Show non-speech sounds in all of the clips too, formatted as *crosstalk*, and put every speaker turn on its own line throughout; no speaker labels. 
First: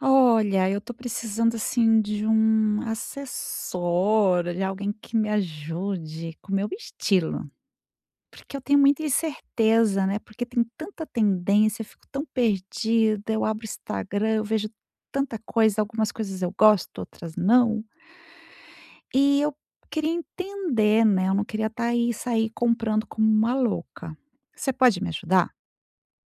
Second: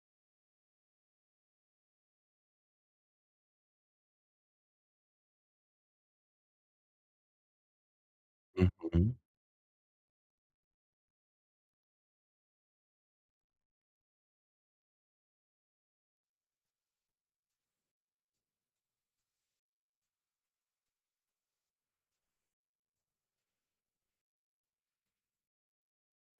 Olha, eu tô precisando assim de um assessor, de alguém que me ajude com o meu estilo, porque eu tenho muita
Uhum.
incerteza, né? Porque tem tanta tendência, eu fico tão perdida. Eu abro o Instagram, eu vejo tanta coisa, algumas coisas eu gosto, outras não. E eu queria entender, né? Eu não queria estar aí sair comprando como uma louca. Você pode me ajudar?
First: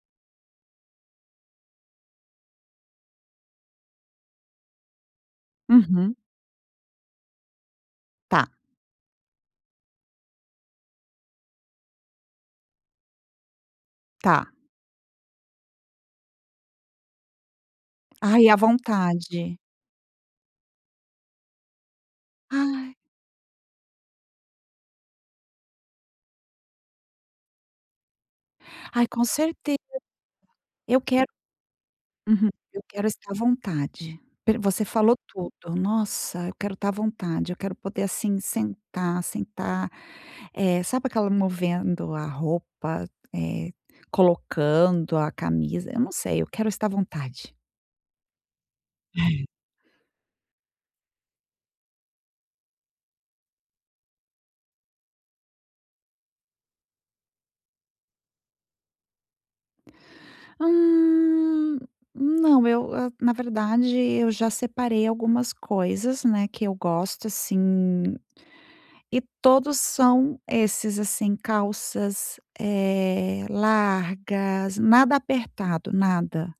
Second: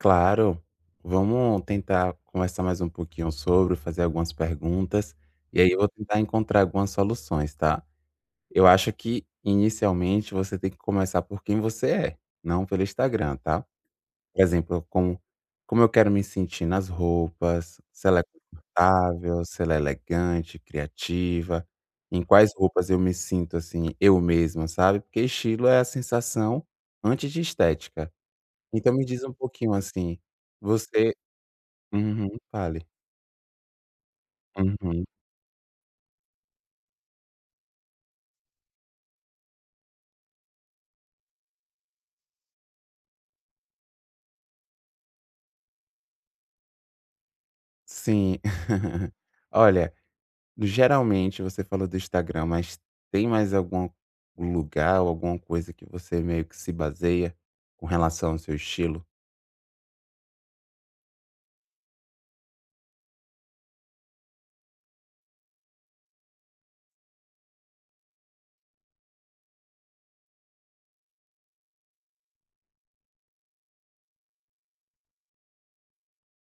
Claro. Vamos tentar conversar mais um pouquinho sobre, fazer algumas perguntas, e aí eu vou
Uhum.
tentar encontrar algumas soluções, tá?
Tá,
Eu acho que, inicialmente, você tem que começar por quem você é, não pelo Instagram, tá? Por
tá.
exemplo, como, como eu quero me sentir nas roupas, se ela é
Ai, à vontade.
confortável, se ela é elegante, criativa, em quais roupas
Ai,
eu me sinto assim, eu mesma, sabe? Porque estilo é a sensação antes de estética. Então me
ai,
diz
com
um pouquinho,
certeza.
assim,
Eu
você
quero.
uhum,
Uhum. Eu
fale.
quero estar à vontade. Per você
Uhum.
falou tudo. Nossa, eu quero estar à vontade, eu quero poder, assim, sentar, sabe aquela movendo a roupa, eh, colocando a camisa, eu não sei, eu quero estar à vontade.
Sim. *laughs* Olha, geralmente você falou do Instagram, mas tem mais algum lugar ou alguma coisa que você meio que se baseia com relação ao seu estilo?
Hum, não, eu a na verdade, eu já separei algumas coisas, né, que eu gosto, assim. E todos são esses, assim, calças, largas, nada apertado, nada.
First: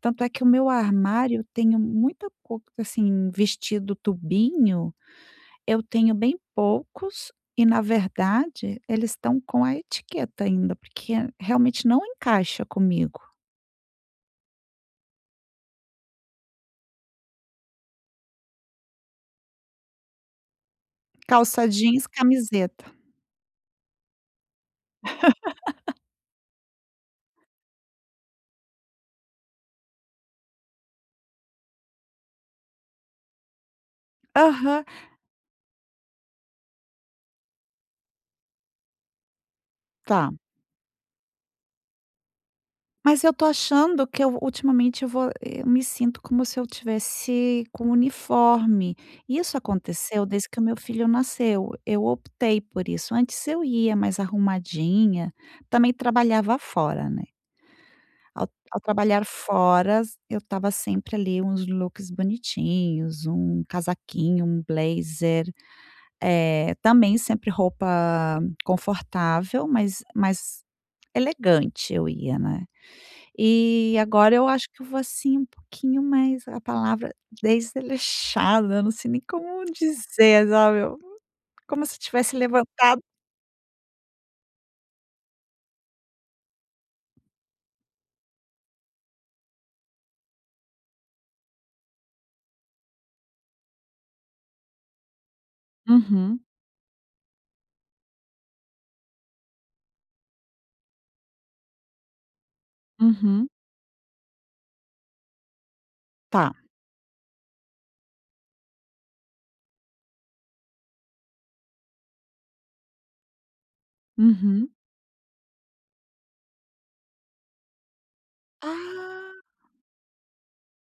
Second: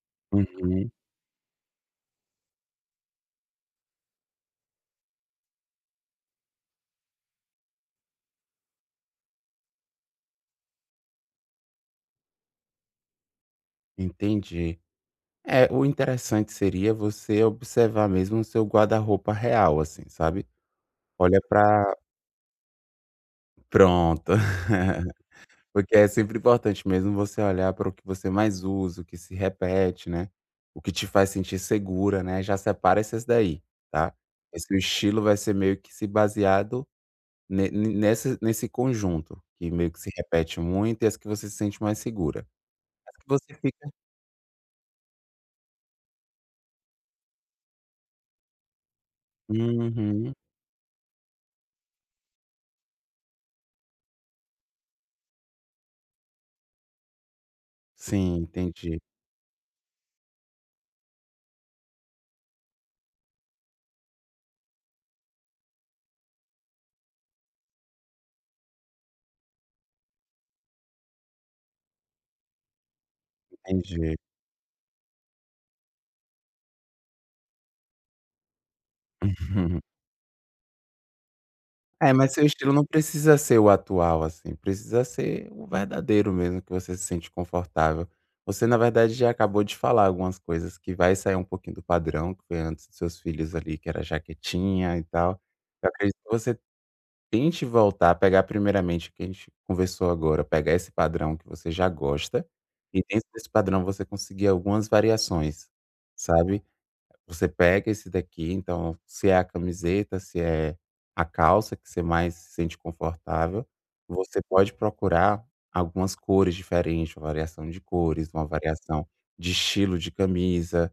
Tanto é que o meu
Uhum,
armário tenho muita pouca assim, vestido tubinho, eu tenho bem poucos e, na verdade, eles estão com a etiqueta ainda, porque realmente não encaixa comigo.
entendi. É, o interessante seria você observar mesmo o seu guarda-roupa real, assim, sabe. Olha
Calça
pra
jeans, camiseta.
pronto. *laughs* Porque é sempre importante mesmo você olhar para o que você mais usa, o que se repete, né, o que te faz sentir segura, né, já separa esses daí, tá. Esse
Aham.
estilo vai ser meio que se baseado ne nessa nesse nesse conjunto, que meio que se
Tá.
repete muito e as que você se sente mais segura. As
Mas
que
eu tô
você fica
achando que eu ultimamente eu vou eu me sinto como se eu tivesse com uniforme. Isso aconteceu
uhum.
desde que o meu filho nasceu, eu optei por isso. Antes eu ia mais arrumadinha, também trabalhava fora, né.
Sim,
Ao
entendi,
trabalhar fora, eu tava sempre ali uns looks bonitinhos, um casaquinho, um blazer, também sempre roupa confortável, mas mais elegante eu ia, né. E
entendi.
agora eu acho que eu vou, assim, um pouquinho mais a palavra desleixada, eu não sei nem como
*laughs*
dizer, sabe, eu como se eu
É, mas
tivesse
seu estilo não
levantado.
precisa ser o atual, assim, precisa ser o verdadeiro mesmo, que você se sente confortável. Você, na verdade, já acabou de falar algumas coisas que vai sair um pouquinho do padrão, que foi antes dos seus filhos ali, que era jaquetinha e tal. Eu acredito que
Uhum,
você tente voltar, pegar primeiramente o que a gente conversou agora, pegar esse padrão que você já gosta, e dentro
uhum.
desse padrão você conseguir algumas variações,
Tá.
sabe? Você pega esse daqui, então, se é a camiseta, se é a calça que você mais se sente confortável, você
Uhum.
pode procurar algumas cores diferentes, uma variação de cores, uma variação
Ah,
de estilo de camisa.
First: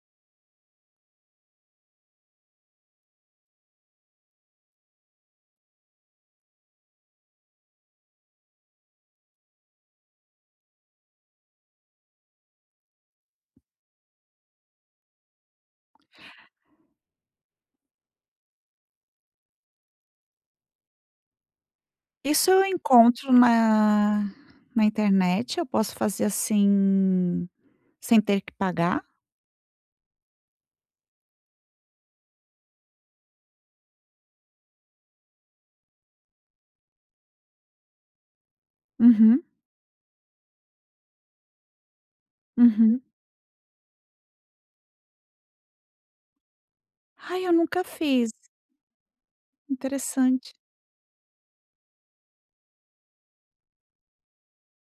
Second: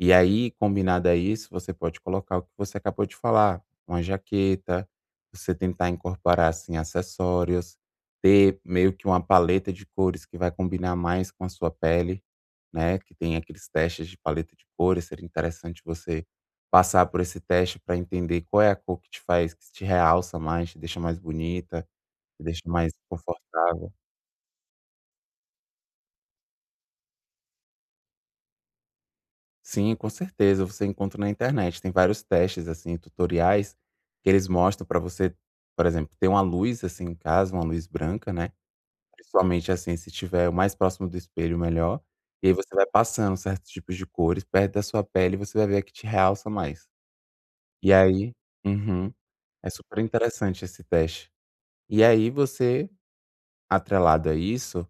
E aí, combinado a isso, você pode colocar o que você acabou de falar, uma jaqueta, você tentar incorporar assim acessórios, ter meio que uma paleta de cores que vai combinar mais com a sua pele, né, que tem aqueles testes de paleta de cores, seria interessante você passar por esse teste para entender qual é a cor que te faz que te realça mais, te deixa mais bonita, te
isso
deixa
eu
mais
encontro
confortável.
na internet, eu posso fazer, assim, sem ter que pagar?
Sim, com certeza, você encontra na internet, tem vários testes, assim, tutoriais, que eles mostram para você, por exemplo, ter uma luz, assim, em casa, uma luz branca, né,
Uhum,
principalmente, assim, se tiver o mais próximo do espelho, melhor, e aí você vai
uhum.
passando certos tipos de cores perto da sua pele e você vai ver a que te realça mais.
Ai, eu nunca
E
fiz,
aí uhum. É super
interessante.
interessante esse teste. E aí você, atrelado a isso,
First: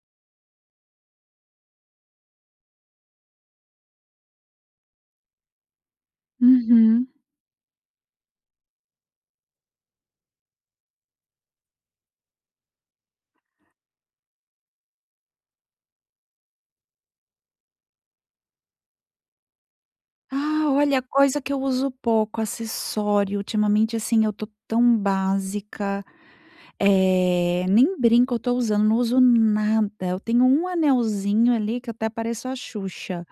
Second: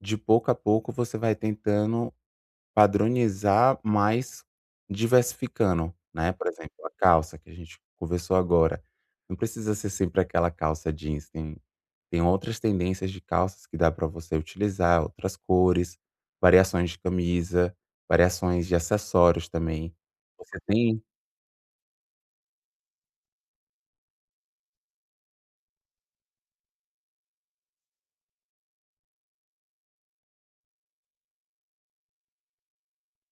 de pouco a pouco você vai tentando padronizar mais diversificando, né, por exemplo, a
Uhum.
calça que a gente conversou agora, não precisa ser sempre aquela calça jeans, tem outras tendências de calças que dá para você utilizar, outras cores, variações de camisa, variações de acessórios também. Você
Ah,
tem
olha, coisa que eu uso pouco, acessório. Ultimamente, assim, eu tô tão básica, nem brinco eu tô usando, não uso nada. Eu tenho um anelzinho ali que eu até pareço a Xuxa,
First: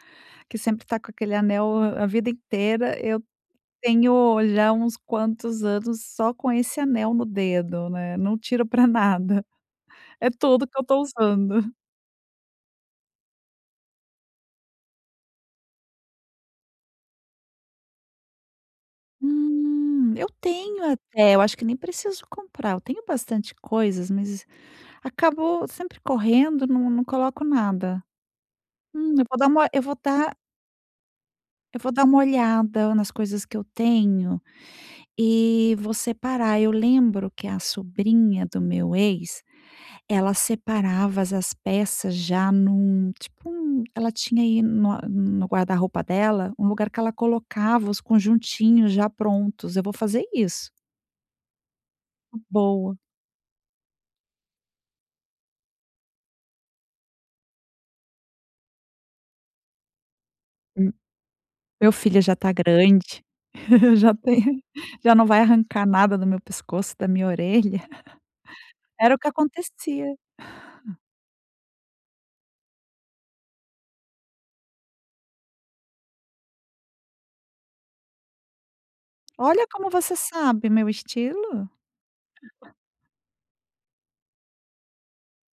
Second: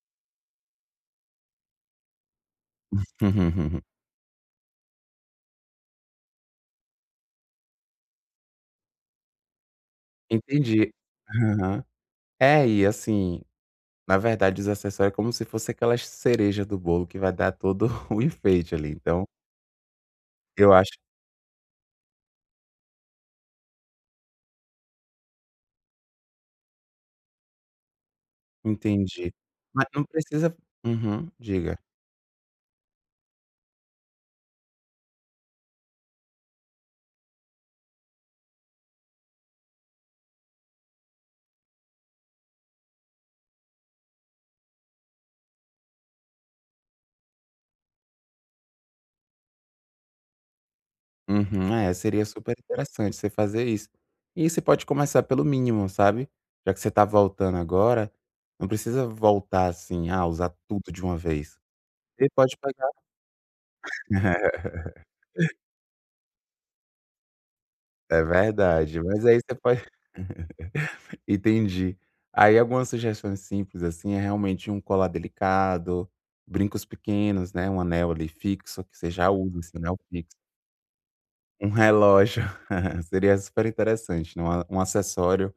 que sempre tá com aquele anel a vida inteira. Eu
*laughs*
tenho já uns quantos anos só com esse anel no dedo, né, não tiro pra nada. É tudo que eu
entendi.
tô usando.
Aham. É, e assim, na verdade, os acessórios é como se fosse aquela cereja do bolo que vai dar todo *laughs* o enfeite ali, então
Eu
eu acho
tenho até, eu acho que nem preciso comprar, eu tenho bastante coisas, mas acabou sempre correndo, não coloco nada. Hum, eu
entendi.
vou dar uma eu
Mas
vou
não
dar
precisa uhum, diga.
eu vou dar uma olhada nas coisas que eu tenho e vou separar. Eu lembro que a sobrinha do meu ex, ela separava as peças já num tipo um ela tinha aí no guarda-roupa dela, um lugar que ela colocava os conjuntinhos já prontos, eu vou fazer isso.
Uhum, é, seria super
Boa.
interessante você fazer isso. E você pode começar pelo mínimo, sabe. Já que você tá voltando agora, não precisa voltar assim, ah, usar tudo
Hum,
de uma vez.
meu filho
Você
já tá
pode pegar
grande, *laughs* já tem
*laughs*
já não vai arrancar nada do meu pescoço, da minha orelha.
é verdade,
Era o
mas
que
aí você pode
acontecia.
entendi. Aí algumas sugestões simples, assim, é realmente um colar delicado, brincos pequenos, né, um anel ali fixo, que você já usa
"Olha
esse
como
anel
você
fixo,
sabe meu estilo".
um relógio, *laughs* seria super interessante, né, um a um acessório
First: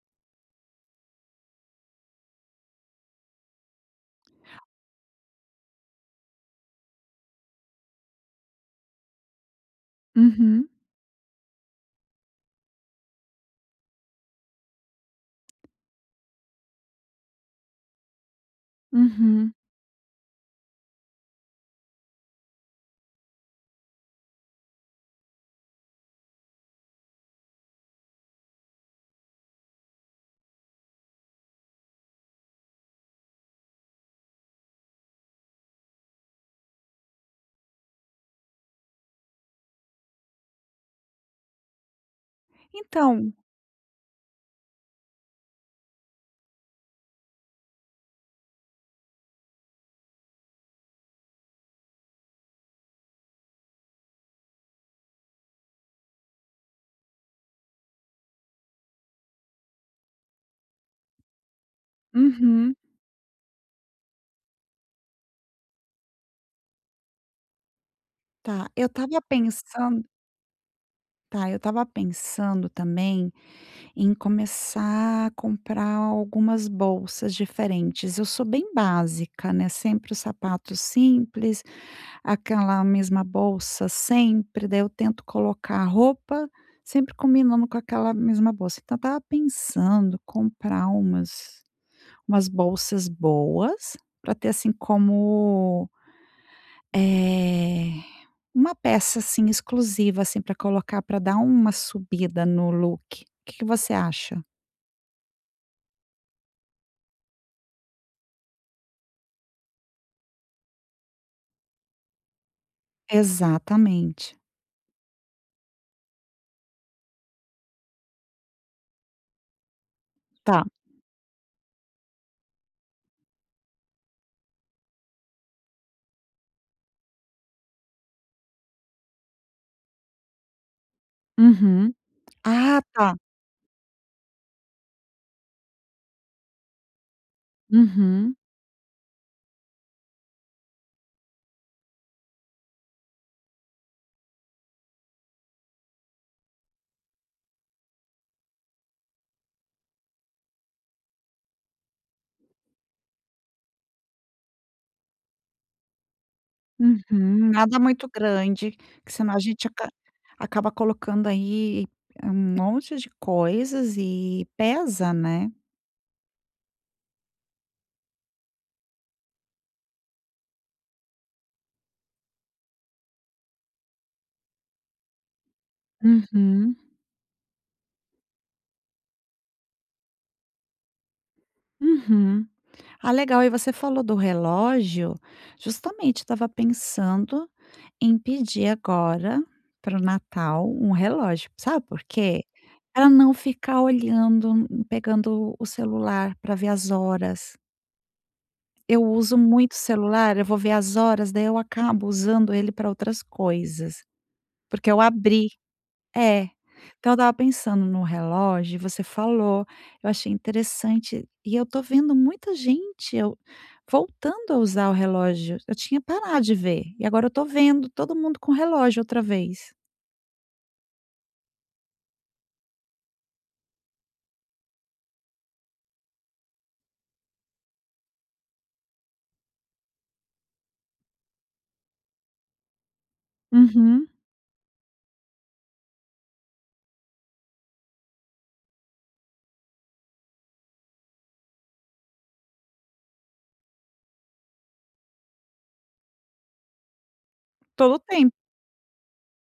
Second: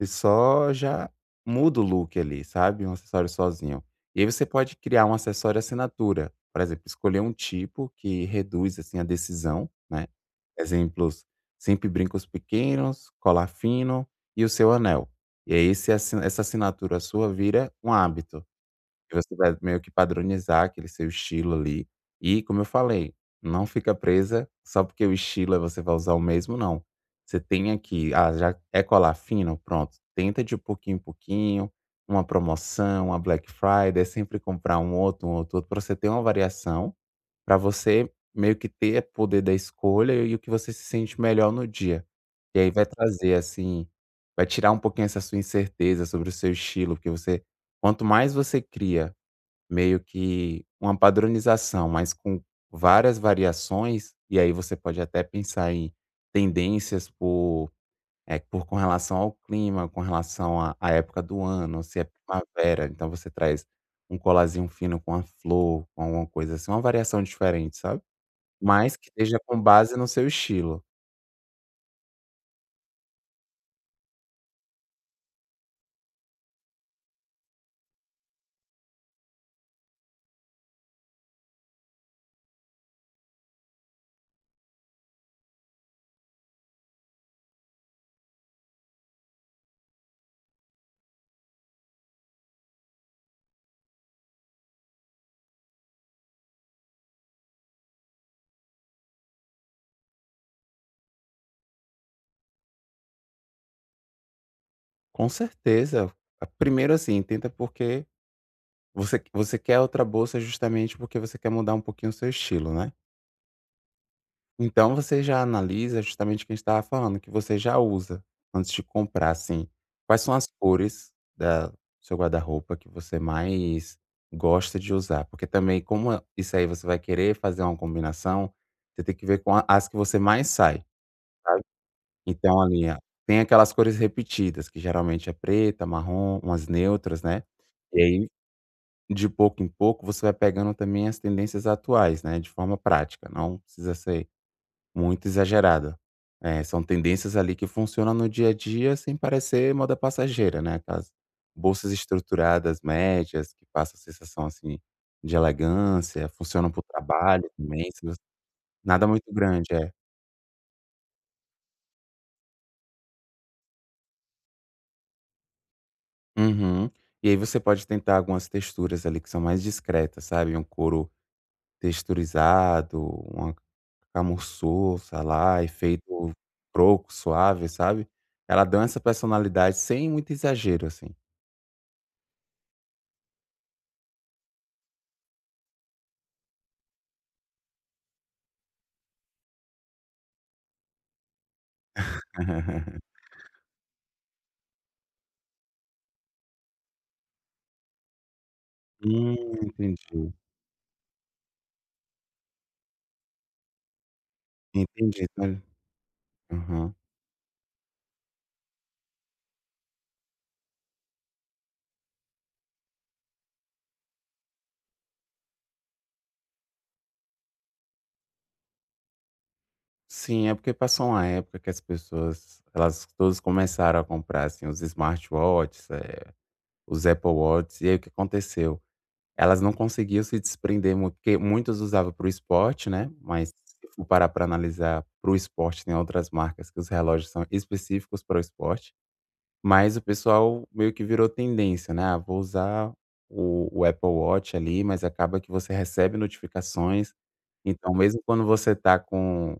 e só já muda o look ali, sabe, um acessório sozinho. E aí você pode criar um acessório assinatura, por exemplo, escolher um tipo que reduz, assim, a decisão, né.
Uhum,
Exemplos, sempre brincos pequenos, colar fino e o seu anel. E aí esse assi essa assinatura sua vira um hábito. E você
uhum.
vai meio que padronizar aquele seu estilo ali. E, como eu falei, não fica presa só porque o estilo é você vai usar o mesmo, não. Você tem aqui, ah, já é colar fino? Pronto. Tenta de pouquinho em pouquinho, uma promoção, uma Black Friday, sempre comprar um outro, outro, para você ter uma variação, para você meio que ter poder da escolha e o que você se sente melhor no dia. E aí vai
Então
trazer, assim, vai tirar um pouquinho essa sua incerteza sobre o seu estilo, porque você, quanto mais você cria meio que uma padronização, mas com várias variações, e aí você pode até pensar em tendências por por com relação ao clima, com relação à época do ano, se é
uhum.
primavera, então você traz um colarzinho fino com a flor, com alguma coisa assim, uma variação diferente, sabe.
Tá, eu
Mas que
estava
esteja com base
pensando
no seu estilo.
tá, eu estava pensando também em começar a comprar algumas bolsas diferentes. Eu sou bem básica, né, sempre os sapatos simples, aquela mesma bolsa sempre, daí eu tento colocar a roupa, sempre combinando com aquela mesma bolsa. Então eu estava pensando comprar umas bolsas boas, para ter, assim, como, eh, uma peça, assim, exclusiva, assim, para colocar para dar uma subida no look. O que que você acha?
Com certeza. Primeiro, assim, tenta porque você quer outra bolsa justamente porque você quer mudar um pouquinho o seu estilo, né.
Exatamente.
Então você já analisa justamente o que a gente estava falando, que você já usa antes de comprar, assim. Quais são as
Tá.
cores da do seu guarda-roupa que você mais gosta de usar? Porque também, como é isso aí você vai querer fazer uma combinação, você tem que ver com a as que você mais sai, sabe.
Uhum.
Então
Ah,
ali, ah,
tá.
tem aquelas cores repetidas, que geralmente é preta, marrom, umas neutras, né. E aí,
Uhum.
de pouco em pouco, você vai pegando também as tendências atuais, né, de forma prática, não precisa ser muito exagerada. É, são tendências ali que funcionam no dia a dia sem parecer moda passageira, né? Aquelas bolsas estruturadas médias que passam a sensação assim de elegância, funcionam para o trabalho
Uhum, nada
também, se
muito
você
grande,
nada
que
muito
senão a gente
grande, é.
acaba colocando aí um monte de coisas e pesa, né.
Uhum. E aí você pode tentar algumas texturas ali que são mais discretas, sabe? Um couro texturizado, uma camurça lá, efeito
Uhum,
croco, suave, sabe? Ela dá essa personalidade sem muito exagero, assim.
uhum. Ah, legal, e você falou do relógio, justamente estava pensando em pedir agora, para o Natal, um relógio, sabe por quê?
*laughs*
Pra não ficar olhando, pegando o celular para ver as horas. Eu uso
Hum,
muito o
entendi.
celular, eu vou ver as horas, daí eu acabo usando ele para outras coisas, porque eu
Entendi,
abri
olha
é.
aham.
Então eu estava pensando no relógio, você falou, eu achei interessante, e eu tô vendo muita gente eu voltando a usar o relógio, eu tinha parado de ver, e agora eu tô vendo todo mundo com relógio outra vez.
Sim, é porque passou uma época que as pessoas, elas todas começaram a comprar, assim, os smartwatches, os Apple Watches, e aí o que aconteceu? Elas não conseguiam se desprender muito, porque muitas usavam para o esporte, né, mas se for
Uhum,
parar para analisar, para o esporte tem outras marcas que os relógios são específicos para o esporte. Mas o pessoal meio que virou tendência, né, ah, vou usar o Apple Watch ali, mas acaba que você recebe notificações, então
todo o
mesmo
tempo.
quando você está com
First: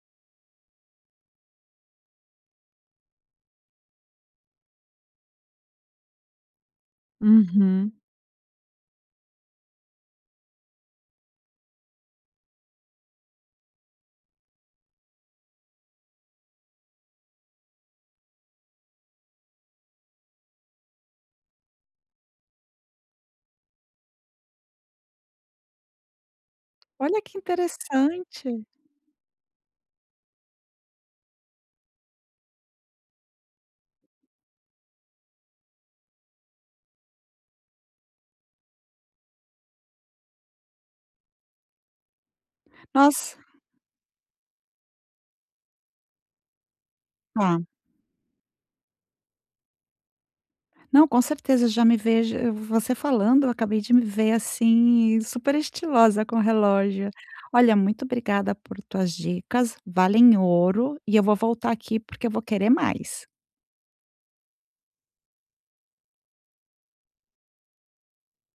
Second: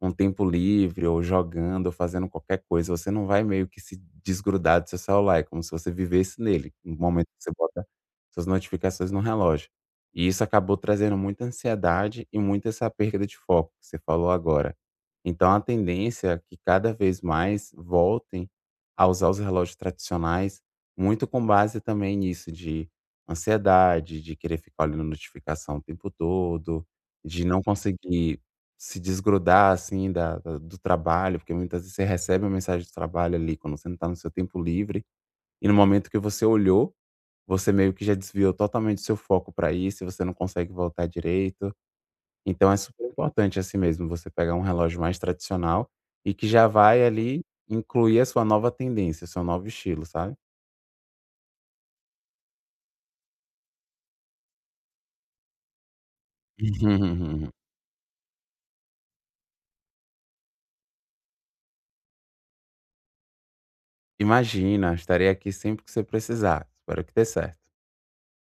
um tempo livre ou jogando ou fazendo qualquer coisa, você não vai meio que se desgrudar do seu celular, é como se você vivesse nele, no momento que você bota
Uhum.
suas notificações no relógio. E isso acabou trazendo muita ansiedade e muita essa perda de foco que você falou agora. Então a tendência é que cada vez mais voltem a usar os relógios tradicionais, muito com base também nisso de ansiedade, de querer ficar olhando notificação o tempo todo,
Olha que
de não conseguir
interessante.
se desgrudar, assim, da do trabalho, porque muitas vezes você recebe uma mensagem do trabalho ali quando você não está no seu tempo livre, e no momento que você olhou, você meio que já desviou totalmente seu foco para isso e você não consegue voltar direito. Então é super
Nossa.
importante, assim mesmo, você pegar um relógio mais tradicional e que já vai ali
Tá.
incluir a sua nova tendência, o seu novo estilo, sabe.
Não, com certeza, já me vejo você falando, eu acabei de me ver, assim, super estilosa com relógio.
*laughs*
Olha, muito obrigada por tuas dicas, valem ouro, e eu vou voltar aqui porque eu vou querer mais.
Imagina, estarei aqui sempre que você precisar. Espero que dê certo.